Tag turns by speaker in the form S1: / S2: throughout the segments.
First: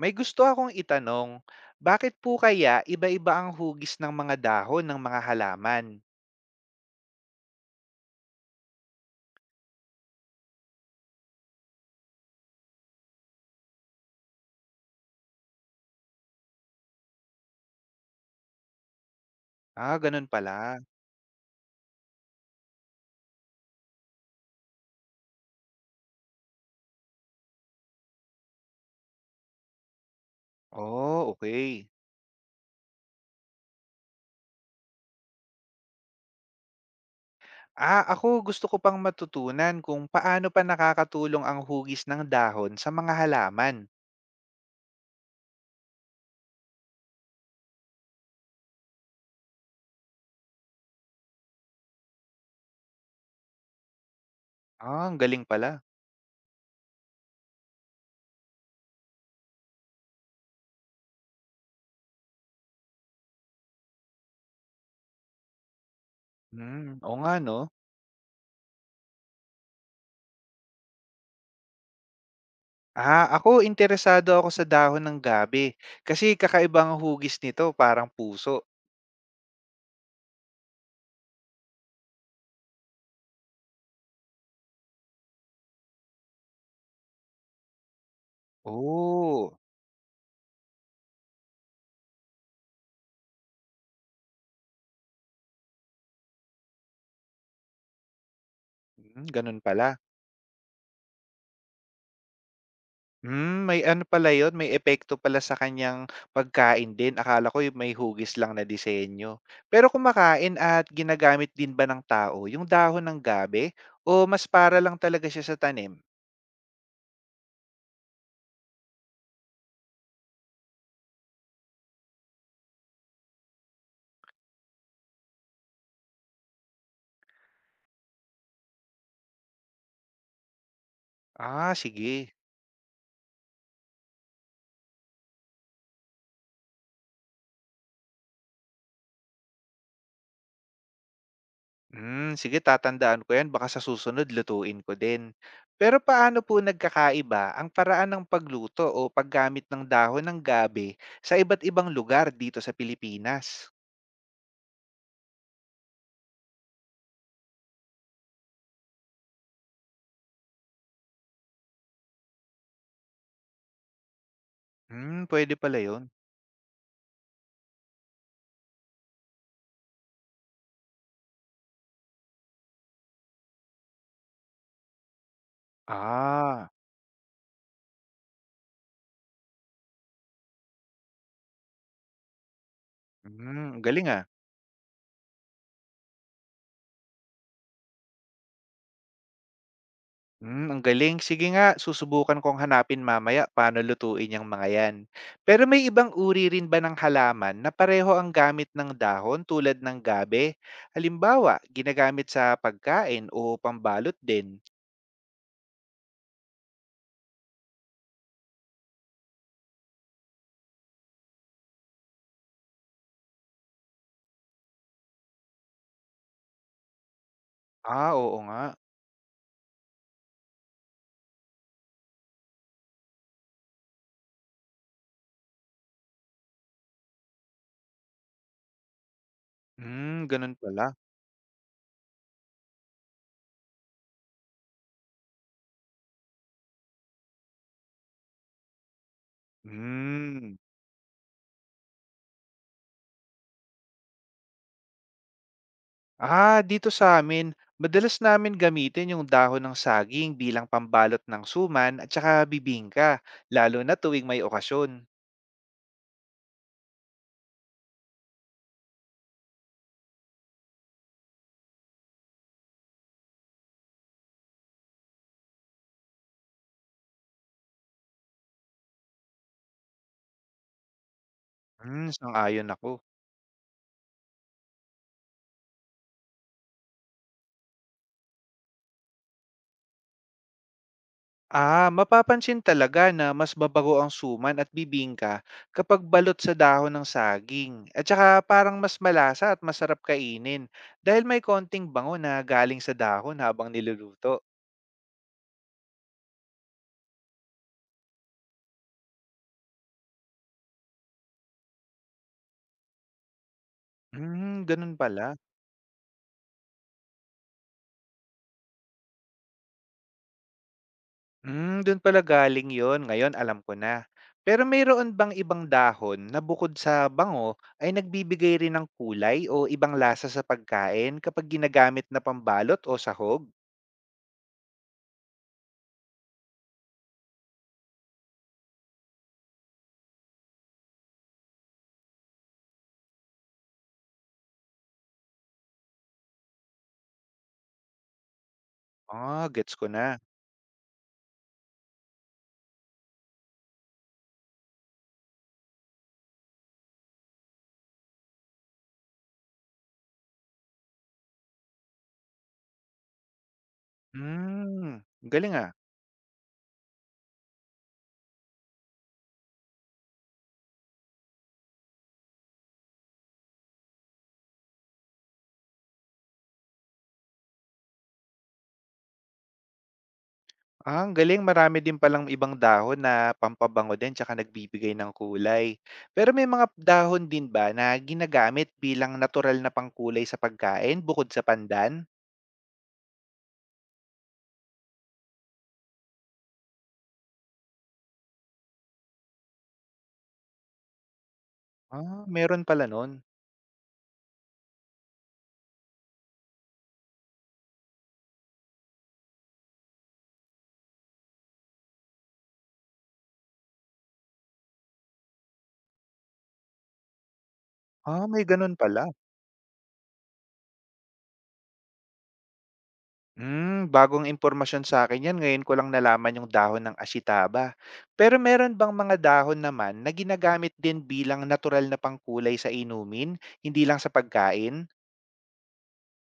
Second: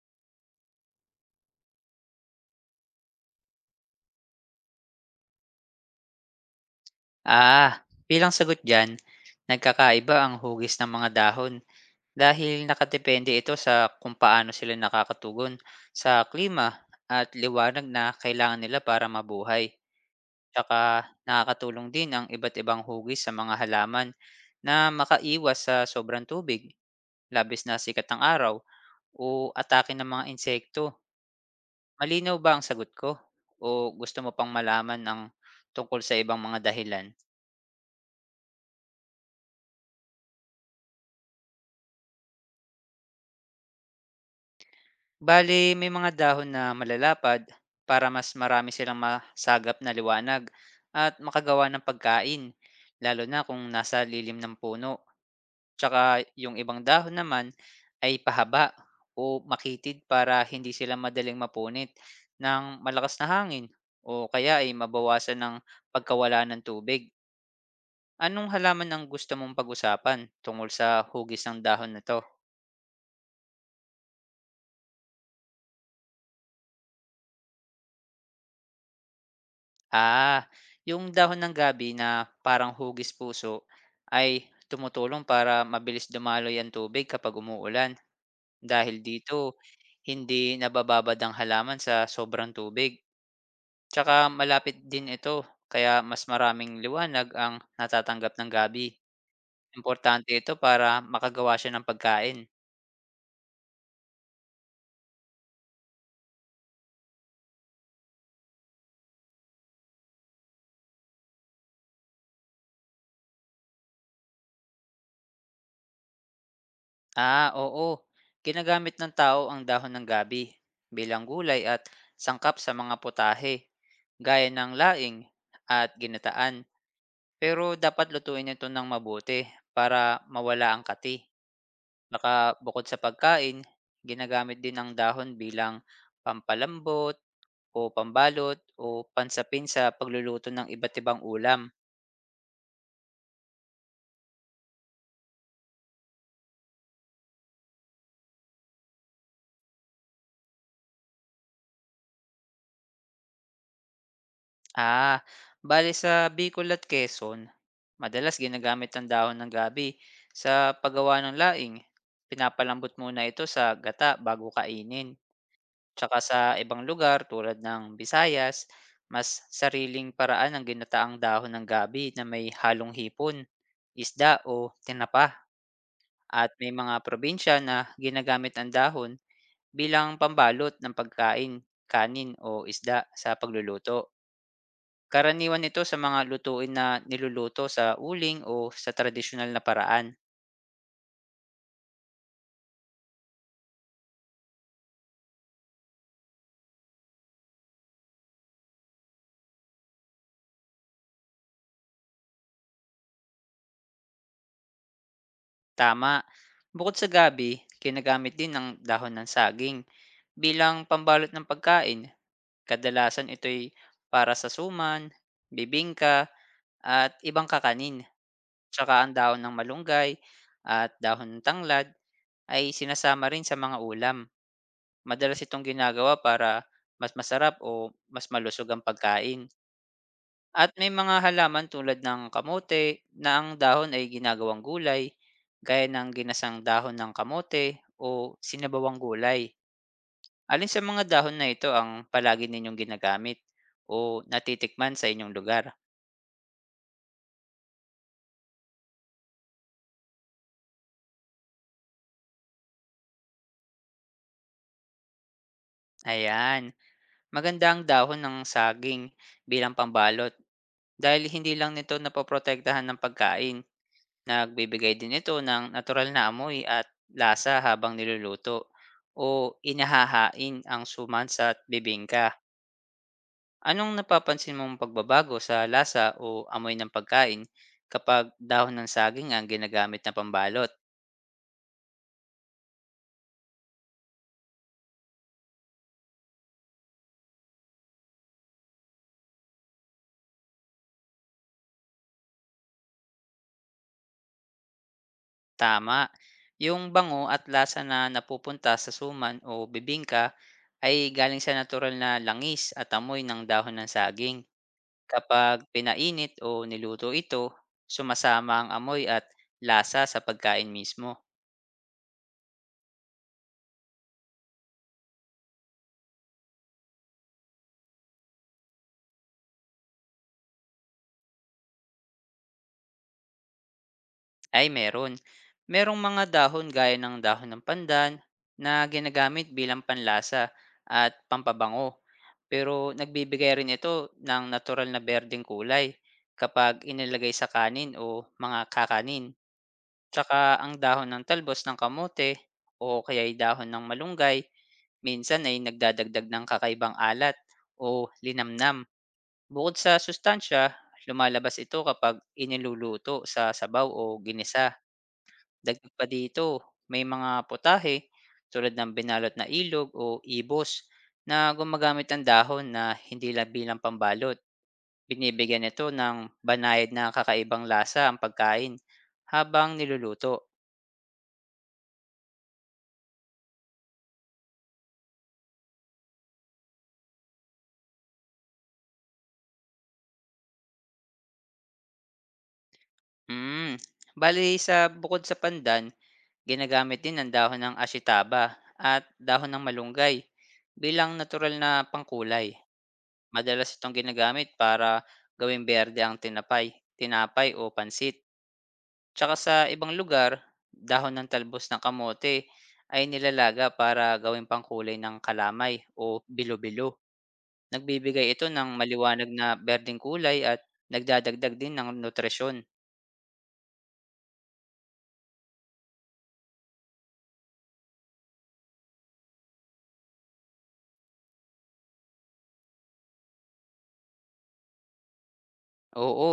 S1: May gusto akong itanong, bakit po kaya iba-iba ang hugis ng mga dahon ng mga halaman?
S2: Ah, bilang sagot dyan, nagkakaiba ang hugis ng mga dahon dahil nakadepende ito sa kung paano sila nakakatugon sa klima at liwanag na kailangan nila para mabuhay.
S1: Ganun pala.
S2: Tsaka nakakatulong din ang iba't ibang hugis sa mga halaman na makaiwas sa sobrang tubig, labis na sikat ng araw, o atake ng mga insekto.
S1: Oh, okay.
S2: Malinaw ba ang sagot ko? O gusto mo pang malaman ang tungkol sa ibang mga dahilan?
S1: Ako, gusto ko pang matutunan kung paano pa nakakatulong ang hugis ng dahon sa mga halaman.
S2: Bale, may mga dahon na malalapad para mas marami silang masagap na liwanag at makagawa ng pagkain, lalo na kung nasa lilim ng puno.
S1: Ang galing pala.
S2: Tsaka yung ibang dahon naman ay pahaba o makitid para hindi sila madaling mapunit ng malakas na hangin o kaya ay mabawasan ng pagkawala ng
S1: Hmm,
S2: tubig.
S1: oo nga no.
S2: Anong halaman ang gusto mong pag-usapan tungkol sa hugis ng dahon na to?
S1: Ako interesado ako sa dahon ng gabi kasi kakaibang hugis nito, parang puso.
S2: Ah, yung dahon ng gabi na parang hugis puso ay tumutulong para mabilis dumaloy ang tubig kapag umuulan. Dahil dito,
S1: Oh,
S2: hindi nabababad ang halaman sa sobrang tubig. Tsaka malapit din ito, kaya mas maraming liwanag ang natatanggap ng gabi.
S1: hmm, ganun pala.
S2: Importante ito para makagawa siya ng pagkain.
S1: Hmm, may ano pala yun, may epekto pala sa kaniyang pagkain din. Akala ko yung may hugis lang na disenyo. Pero kumakain at ginagamit din ba ng tao yung dahon ng gabi o mas para lang talaga siya sa tanim?
S2: Ah, oo. Ginagamit ng tao ang dahon ng gabi bilang gulay at sangkap sa mga putahe, gaya ng laing at ginataan. Pero dapat lutuin ito ng mabuti para mawala ang kati.
S1: Sige.
S2: Baka bukod sa pagkain, ginagamit din ang dahon bilang pampalambot o pambalot o pansapin sa pagluluto ng iba't ibang ulam.
S1: Hmm, sige, tatandaan ko yan. Baka sa susunod lutuin ko din. Pero paano po nagkakaiba ang paraan ng pagluto o paggamit ng dahon ng gabi sa iba't ibang lugar dito sa Pilipinas?
S2: Ah, bale sa Bicol at Quezon, madalas ginagamit ang dahon ng gabi sa paggawa ng laing. Pinapalambot muna ito sa gata bago kainin.
S1: Hmm, pwede pala yun.
S2: Tsaka sa ibang lugar tulad ng Visayas, mas sariling paraan ang ginataang dahon ng gabi na may halong hipon, isda o tinapa. At
S1: Ah,
S2: may mga probinsya na ginagamit ang dahon bilang pambalot ng pagkain, kanin o isda sa
S1: hmm, ang
S2: pagluluto.
S1: galing ah.
S2: Karaniwan ito sa mga lutuin na niluluto sa uling o sa tradisyonal na paraan.
S1: Hmm, ang galing. Sige nga, susubukan kong hanapin mamaya paano lutuin yung mga yan. Pero may ibang uri rin ba ng halaman na pareho ang gamit ng dahon tulad ng gabe? Halimbawa, ginagamit sa pagkain o pambalot din.
S2: Tama. Bukod sa gabi, kinagamit din ang dahon ng saging bilang pambalot ng pagkain. Kadalasan ito'y para sa suman, bibingka, at ibang kakanin.
S1: Oo nga.
S2: Tsaka ang dahon ng malunggay at dahon ng tanglad ay sinasama rin sa mga ulam. Madalas itong ginagawa para mas masarap o mas malusog ang pagkain.
S1: Hmm, ganun
S2: At may
S1: pala.
S2: mga halaman tulad ng kamote na ang dahon ay ginagawang gulay, gaya ng ginasang dahon ng kamote o sinabawang gulay.
S1: Hmm.
S2: Alin sa mga dahon na ito ang palagi ninyong ginagamit o natitikman sa inyong lugar?
S1: Dito sa amin, madalas namin gamitin yung dahon ng saging bilang pambalot ng suman at saka bibingka, lalo na tuwing may okasyon.
S2: Ayan, maganda ang dahon ng saging bilang pambalot dahil hindi lang nito napoprotektahan ng pagkain. Nagbibigay din ito ng natural na amoy at lasa habang niluluto o inahahain ang sumansa at
S1: Hmm,
S2: bibingka.
S1: sang-ayon ako.
S2: Anong napapansin mong pagbabago sa lasa o amoy ng pagkain kapag dahon ng saging ang ginagamit na pambalot?
S1: Mapapansin talaga na mas babago ang suman at bibingka kapag balot sa dahon ng saging. At saka parang mas malasa at masarap kainin dahil may konting bango na galing sa dahon habang niluluto.
S2: Tama, yung bango at lasa na napupunta sa suman o bibingka ay galing sa natural na langis at amoy ng dahon ng saging.
S1: Hmm, ganun pala.
S2: Kapag pinainit o niluto ito, sumasama ang amoy at lasa sa pagkain mismo.
S1: Hmm, doon pala galing yon. Ngayon alam ko na. Pero mayroon bang ibang dahon na bukod sa bango ay nagbibigay rin ng kulay o ibang lasa sa pagkain kapag ginagamit na pambalot o sahog?
S2: Ay meron. Merong mga dahon gaya ng dahon ng pandan na ginagamit bilang panlasa at pampabango. Pero nagbibigay rin ito ng natural na berdeng kulay kapag inilagay sa kanin o mga kakanin.
S1: Gets ko na.
S2: Tsaka ang dahon ng talbos ng kamote o kaya'y dahon ng malunggay minsan ay nagdadagdag ng kakaibang alat o linamnam. Bukod sa sustansiya, lumalabas ito kapag iniluluto sa sabaw o ginisa.
S1: Hmm, galing ah.
S2: Dagdag pa dito, may mga putahe tulad ng binalot na ilog o ibos na gumagamit ang dahon na hindi lang bilang pambalot. Binibigyan ito ng banayad na kakaibang lasa ang pagkain habang niluluto.
S1: Ang galing. Marami din palang ibang dahon na pampabango din tsaka nagbibigay ng kulay. Pero may mga dahon din ba na ginagamit bilang natural na pangkulay sa pagkain bukod sa pandan?
S2: Mm. Bali sa bukod sa pandan, ginagamit din ang dahon ng asitaba at dahon ng malunggay bilang natural na pangkulay.
S1: Meron pala nun.
S2: Madalas itong ginagamit para gawing berde ang tinapay o pansit. Tsaka sa ibang lugar, dahon ng talbos ng kamote ay nilalaga para gawing pangkulay ng kalamay o bilo-bilo. Nagbibigay
S1: May
S2: ito ng
S1: ganun pala.
S2: maliwanag na berdeng kulay at nagdadagdag din ng nutrisyon.
S1: Hmm, bagong impormasyon sa akin yan. Ngayon ko lang nalaman yung dahon ng ashitaba. Pero meron bang mga dahon naman na ginagamit din bilang natural na pangkulay sa inumin, hindi lang sa pagkain?
S2: Oo,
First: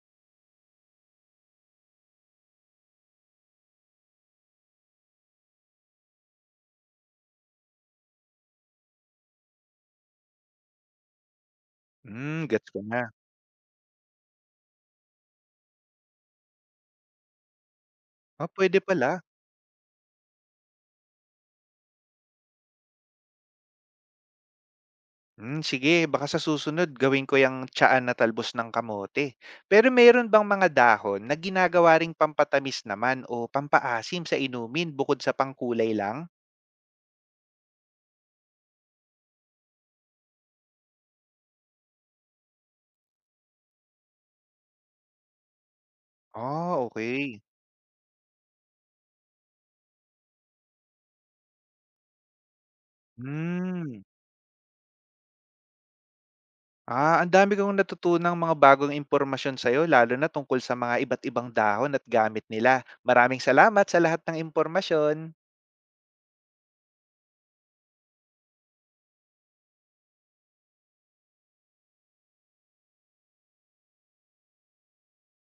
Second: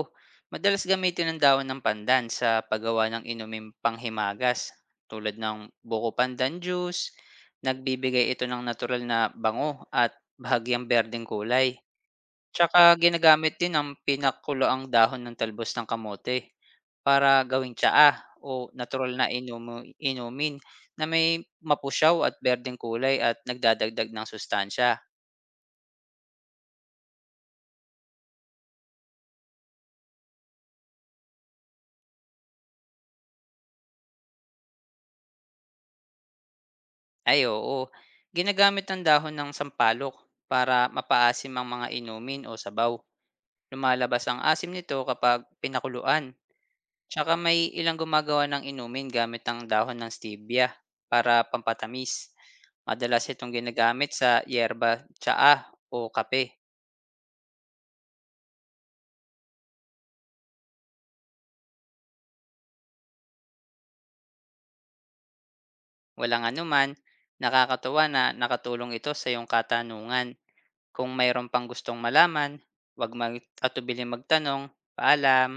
S2: madalas gamitin ang dahon ng pandan sa paggawa ng inuming panghimagas tulad ng buko pandan juice. Nagbibigay ito ng natural na bango at bahagyang berdeng kulay.
S1: Hmm, gets ko
S2: Tsaka
S1: na.
S2: ginagamit din ang pinakuluang dahon ng talbos ng kamote para gawing tsaa o
S1: Pwede
S2: natural
S1: pala.
S2: na inumin na may mapusyaw at berdeng kulay at nagdadagdag ng sustansya.
S1: Hmm, sige, baka sa susunod gawin ko yung tiyaan na talbos ng kamote. Pero meron bang mga dahon na ginagawa ring pampatamis naman o pampaasim sa inumin bukod sa pangkulay lang?
S2: Ay oo, ginagamit ang dahon ng sampalok para mapaasim ang mga inumin o sabaw. Lumalabas ang asim nito kapag pinakuluan. Tsaka
S1: Okay.
S2: may ilang gumagawa ng inumin gamit ang dahon ng stevia para pampatamis. Madalas itong
S1: Hmm.
S2: ginagamit sa yerba tsaa o kape.
S1: Ang dami kong natutunang mga bagong impormasyon sa'yo, lalo na tungkol sa mga iba't ibang dahon at gamit nila. Maraming salamat sa lahat ng impormasyon.
S2: Walang anuman, nakakatuwa na nakatulong ito sa iyong katanungan. Kung mayroon pang gustong malaman, wag mag atubiling magtanong. Paalam!